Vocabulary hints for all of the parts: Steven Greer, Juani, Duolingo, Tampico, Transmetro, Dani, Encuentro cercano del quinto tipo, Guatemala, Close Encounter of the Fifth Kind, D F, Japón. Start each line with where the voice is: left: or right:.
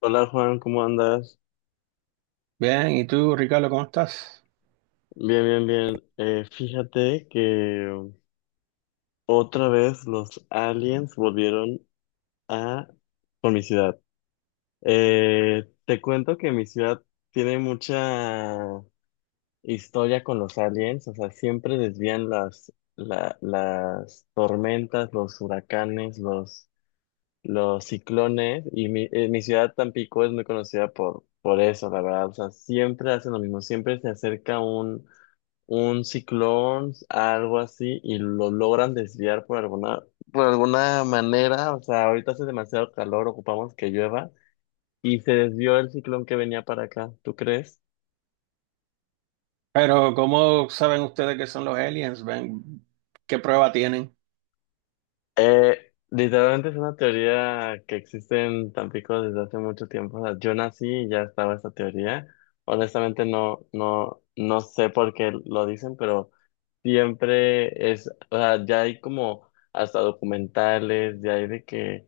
left: Hola Juan, ¿cómo andas?
right: Bien, ¿y tú, Ricardo, cómo estás?
left: Bien, bien, bien. Fíjate que otra vez los aliens volvieron a por mi ciudad. Te cuento que mi ciudad tiene mucha historia con los aliens, o sea, siempre desvían las tormentas, los huracanes, los ciclones, y mi ciudad Tampico es muy conocida por eso, la verdad, o sea, siempre hacen lo mismo, siempre se acerca un ciclón, algo así, y lo logran desviar por alguna manera. O sea, ahorita hace demasiado calor, ocupamos que llueva, y se desvió el ciclón que venía para acá. ¿Tú crees?
right: Pero, ¿cómo saben ustedes que son los aliens? ¿Ven? ¿Qué prueba tienen?
left: Literalmente es una teoría que existe en Tampico desde hace mucho tiempo. O sea, yo nací y ya estaba esta teoría. Honestamente no sé por qué lo dicen, pero siempre es, o sea, ya hay como hasta documentales, ya hay de que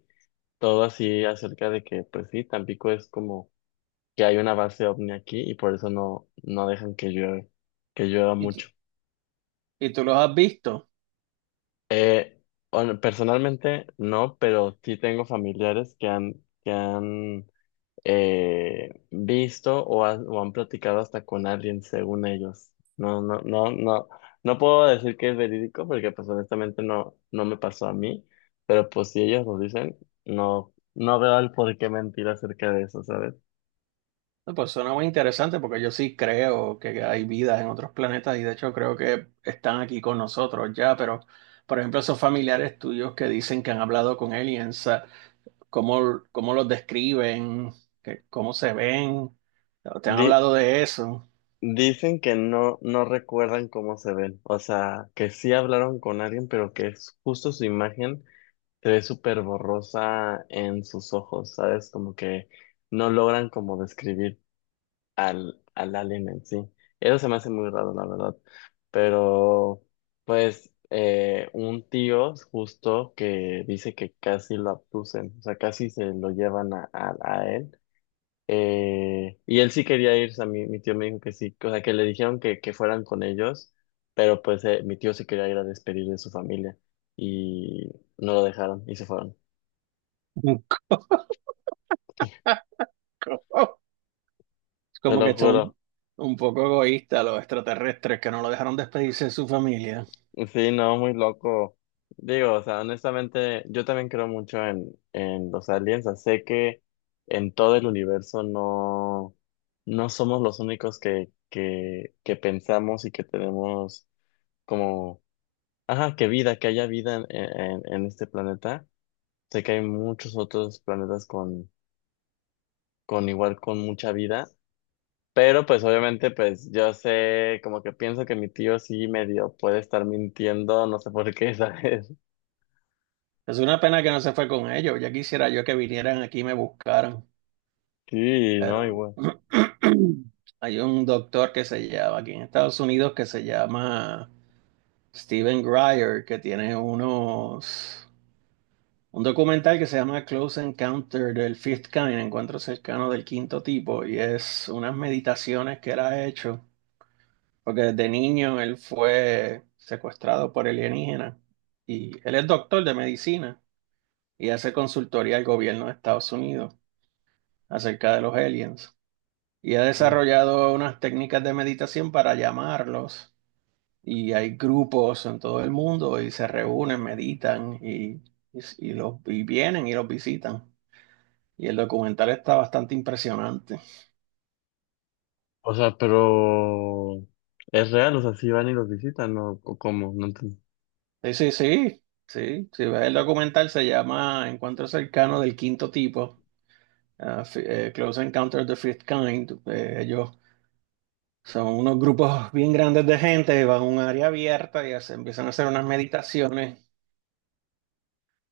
left: todo así acerca de que, pues sí, Tampico es como que hay una base ovni aquí y por eso no dejan que llueve, que llueva
right: ¿Y, tú-
left: mucho.
right: y tú los has visto?
left: Eh, Personalmente no, pero sí tengo familiares que han visto o han platicado hasta con alguien, según ellos. No, no, no, no, no puedo decir que es verídico porque pues honestamente no me pasó a mí, pero pues si ellos lo dicen, no veo el por qué mentir acerca de eso, ¿sabes?
right: No, pues suena muy interesante porque yo sí creo que hay vida en otros planetas y de hecho creo que están aquí con nosotros ya, pero por ejemplo esos familiares tuyos que dicen que han hablado con aliens, ¿cómo los describen? ¿Cómo se ven? ¿Te han
left: Di-
right: hablado de eso?
left: Dicen que no recuerdan cómo se ven, o sea, que sí hablaron con alguien, pero que es justo su imagen se ve súper borrosa en sus ojos, ¿sabes? Como que no logran como describir al alien en sí. Eso se me hace muy raro, la verdad. Pero, pues, un tío justo que dice que casi lo abducen, o sea, casi se lo llevan a él, y él sí quería ir, o sea, mi tío me dijo que sí, o sea, que le dijeron que fueran con ellos, pero pues mi tío se quería ir a despedir de su familia y no lo dejaron y se fueron.
right: Es
left: Te
right: como
left: lo
right: que son
left: juro.
right: un poco egoístas los extraterrestres que no lo dejaron despedirse de su familia.
left: Sí, no, muy loco. Digo, o sea, honestamente, yo también creo mucho en los aliens. O sea, sé que en todo el universo no somos los únicos que pensamos y que tenemos como. Ajá, que haya vida en este planeta. Sé que hay muchos otros planetas con igual, con mucha vida, pero pues obviamente pues yo sé, como que pienso que mi tío sí medio puede estar mintiendo, no sé por qué, ¿sabes?
right: Es una pena que no se fue con ellos. Ya quisiera yo que vinieran aquí y me buscaran.
left: Sí, no,
right: Pero
left: igual.
right: hay un doctor que se llama aquí en Estados Unidos que se llama Steven Greer, que tiene unos un documental que se llama Close Encounter del Fifth Kind, Encuentro cercano del quinto tipo, y es unas meditaciones que él ha hecho porque desde niño él fue secuestrado por alienígenas y él es doctor de medicina y hace consultoría al gobierno de Estados Unidos acerca de los aliens. Y ha
left: Mm.
right: desarrollado unas técnicas de meditación para llamarlos, y hay grupos en todo el mundo y se reúnen, meditan y vienen y los visitan. Y el documental está bastante impresionante.
left: O sea, pero es real, o sea, sí van y los visitan, ¿no? ¿O cómo? No entiendo.
right: Sí, sí, sí, sí. Si ves el documental se llama Encuentro cercano del quinto tipo. Ah, sí, Close Encounter of the Fifth Kind. Ellos son unos grupos bien grandes de gente, van a un área abierta y empiezan a hacer unas meditaciones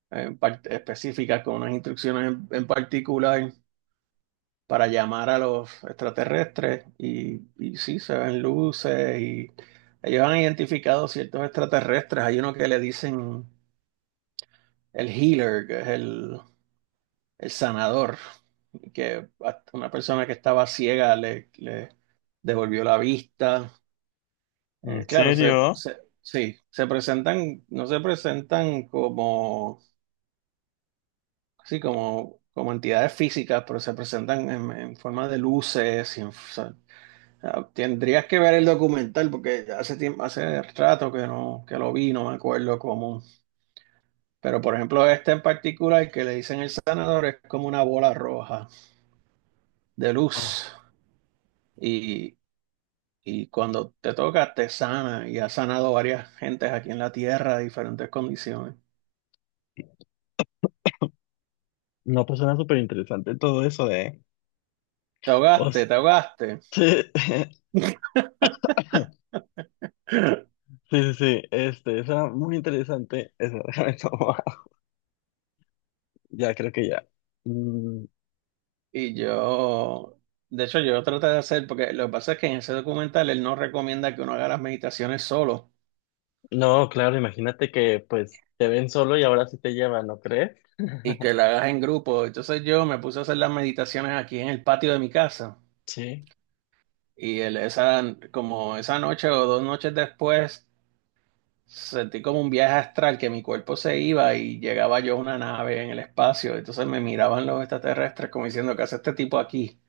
right: eh, específicas con unas instrucciones en particular para llamar a los extraterrestres. Y sí, se ven luces y ellos han identificado ciertos extraterrestres. Hay uno que le dicen el Healer, que es el sanador, que a una persona que estaba ciega le devolvió la vista.
left: ¿En
right: Claro,
left: serio?
right: sí, se presentan, no se presentan como, sí, como entidades físicas, pero se presentan en forma de luces. Tendrías que ver el documental porque hace tiempo, hace rato que lo vi, no me acuerdo cómo. Pero por ejemplo, este en particular que le dicen el sanador es como una bola roja de
left: Ah,
right: luz. Y cuando te toca, te sana y ha sanado varias gentes aquí en la tierra de diferentes condiciones.
left: no, pues suena súper interesante todo eso, ¿eh?
right: Te
left: O
right: ahogaste,
left: sea,
right: te ahogaste.
left: sí. Sí, sí, sí, este, esa muy interesante, esa, déjame tomar. Ya, creo que ya. Mm,
right: Y de hecho, yo traté de hacer, porque lo que pasa es que en ese documental él no recomienda que uno haga las meditaciones solo
left: no, claro, imagínate que pues te ven solo y ahora sí te llevan, ¿no crees?
right: y que la hagas en grupo. Entonces yo me puse a hacer las meditaciones aquí en el patio de mi casa.
left: Sí.
right: Y el- esa, Como esa noche o dos noches después, sentí como un viaje astral que mi cuerpo se iba y llegaba yo a una nave en el espacio. Entonces me miraban los extraterrestres como diciendo, ¿qué hace este tipo aquí?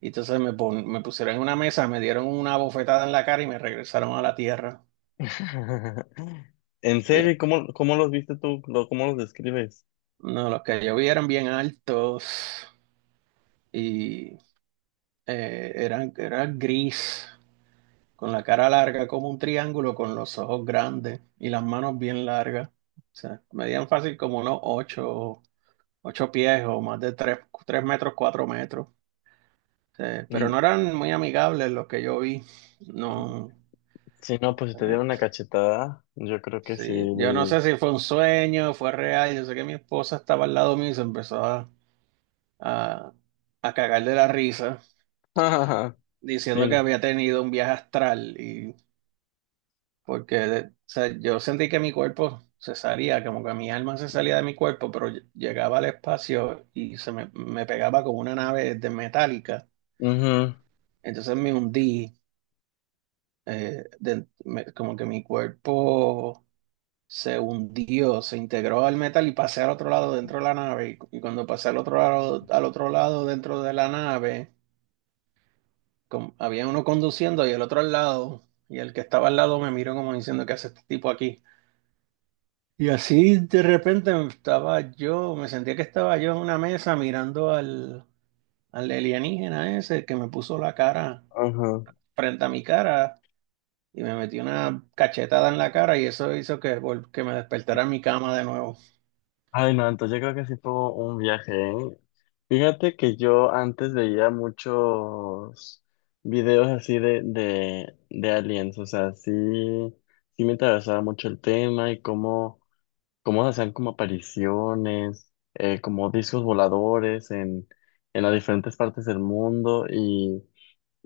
right: Y entonces me pusieron en una mesa, me dieron una bofetada en la cara y me regresaron a la Tierra.
left: En serio,
right: Y
left: ¿y cómo los viste tú? ¿Cómo los describes?
right: no, los que yo vi eran bien altos y eran gris, con la cara larga como un triángulo, con los ojos grandes y las manos bien largas. O sea, medían fácil como unos ocho. Ocho pies o más de tres metros, cuatro metros. Pero
left: Mm,
right: no eran muy amigables los que yo vi. No,
left: sí, no, pues si te
right: eh,
left: dieron una cachetada, yo creo que sí.
right: sí. Yo no sé si fue un sueño, fue real. Yo sé que mi esposa estaba al lado mío y se empezó a, a, a cagar de la risa,
left: Sí,
right: diciendo que
left: no.
right: había tenido un viaje astral. Y porque, o sea, yo sentí que mi cuerpo se salía, como que mi alma se salía de mi cuerpo, pero llegaba al espacio y me pegaba como una nave de metálica.
left: Ujú,
right: Entonces me hundí, como que mi cuerpo se hundió, se integró al metal y pasé al otro lado dentro de la nave. Y cuando pasé al otro lado dentro de la nave, había uno conduciendo y el otro al lado. Y el que estaba al lado me miró como diciendo, ¿qué hace este tipo aquí? Y así de repente estaba yo, me sentía que estaba yo en una mesa mirando al alienígena ese que me puso la cara
left: ujú.
right: frente a mi cara y me metí una cachetada en la cara y eso hizo que, que me despertara en mi cama de nuevo.
left: Ay, no, entonces yo creo que sí fue un viaje, ¿eh? Fíjate que yo antes veía muchos videos así de aliens, o sea, sí, sí me interesaba mucho el tema y cómo, cómo hacían como apariciones, como discos voladores en las diferentes partes del mundo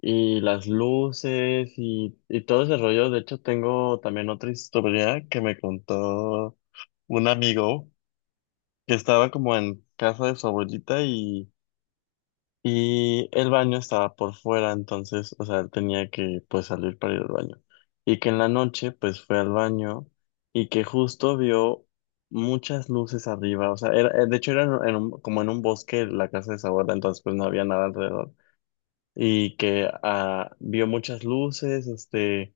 left: y las luces y todo ese rollo. De hecho, tengo también otra historia que me contó un amigo que estaba como en casa de su abuelita y el baño estaba por fuera, entonces, o sea, él tenía que pues salir para ir al baño. Y que en la noche pues fue al baño y que justo vio muchas luces arriba, o sea, era, de hecho era en como en un bosque la casa de su abuela, entonces pues no había nada alrededor. Y que ah, vio muchas luces, este...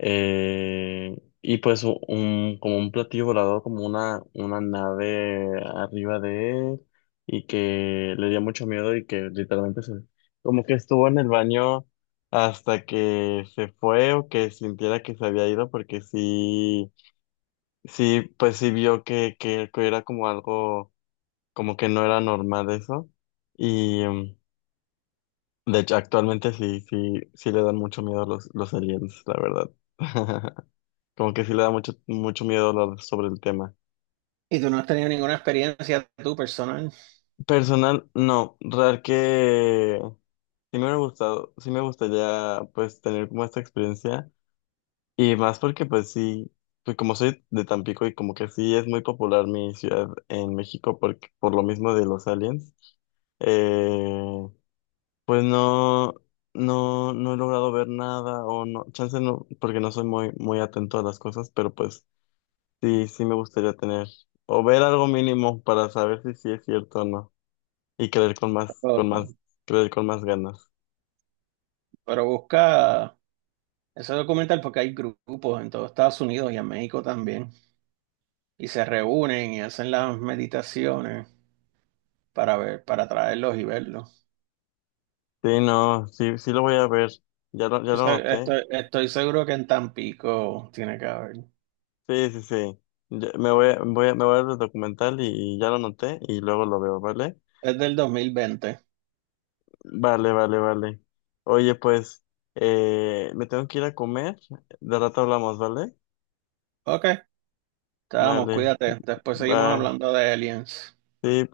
left: Eh, y pues un, como un platillo volador, como una nave arriba de él y que le dio mucho miedo y que literalmente se, como que estuvo en el baño hasta que se fue o que sintiera que se había ido porque sí, sí, pues sí vio que era como algo, como que no era normal eso y de hecho actualmente sí, sí, sí le dan mucho miedo los aliens, la verdad. Como que sí le da mucho, mucho miedo hablar sobre el tema.
right: Y tú no has tenido ninguna experiencia tú personal,
left: Personal, no. Real que sí me hubiera gustado, sí me gustaría pues tener como esta experiencia. Y más porque pues sí, pues como soy de Tampico y como que sí es muy popular mi ciudad en México porque, por lo mismo de los aliens. Eh, pues no, no he logrado ver nada o no, chance no, porque no soy muy, muy atento a las cosas, pero pues sí, sí me gustaría tener o ver algo mínimo para saber si sí es cierto o no y creer con más,
right: pero,
left: creer con más ganas.
right: pero busca ese documental porque hay grupos en todo Estados Unidos y en México también y se reúnen y hacen las meditaciones para ver, para traerlos y verlos.
left: Sí, no, sí, sí lo voy a ver. Ya lo noté.
right: Estoy, estoy seguro que en Tampico tiene que haber.
left: Sí, sí, sí. Me voy a ver el documental y ya lo noté y luego lo veo, ¿vale?
right: Es del 2020.
left: Vale, vale, vale. Oye, pues, me tengo que ir a comer. De rato hablamos, ¿vale?
right: Ok, estamos,
left: Vale.
right: cuídate. Después seguimos
left: Bye.
right: hablando de aliens.
left: Sí.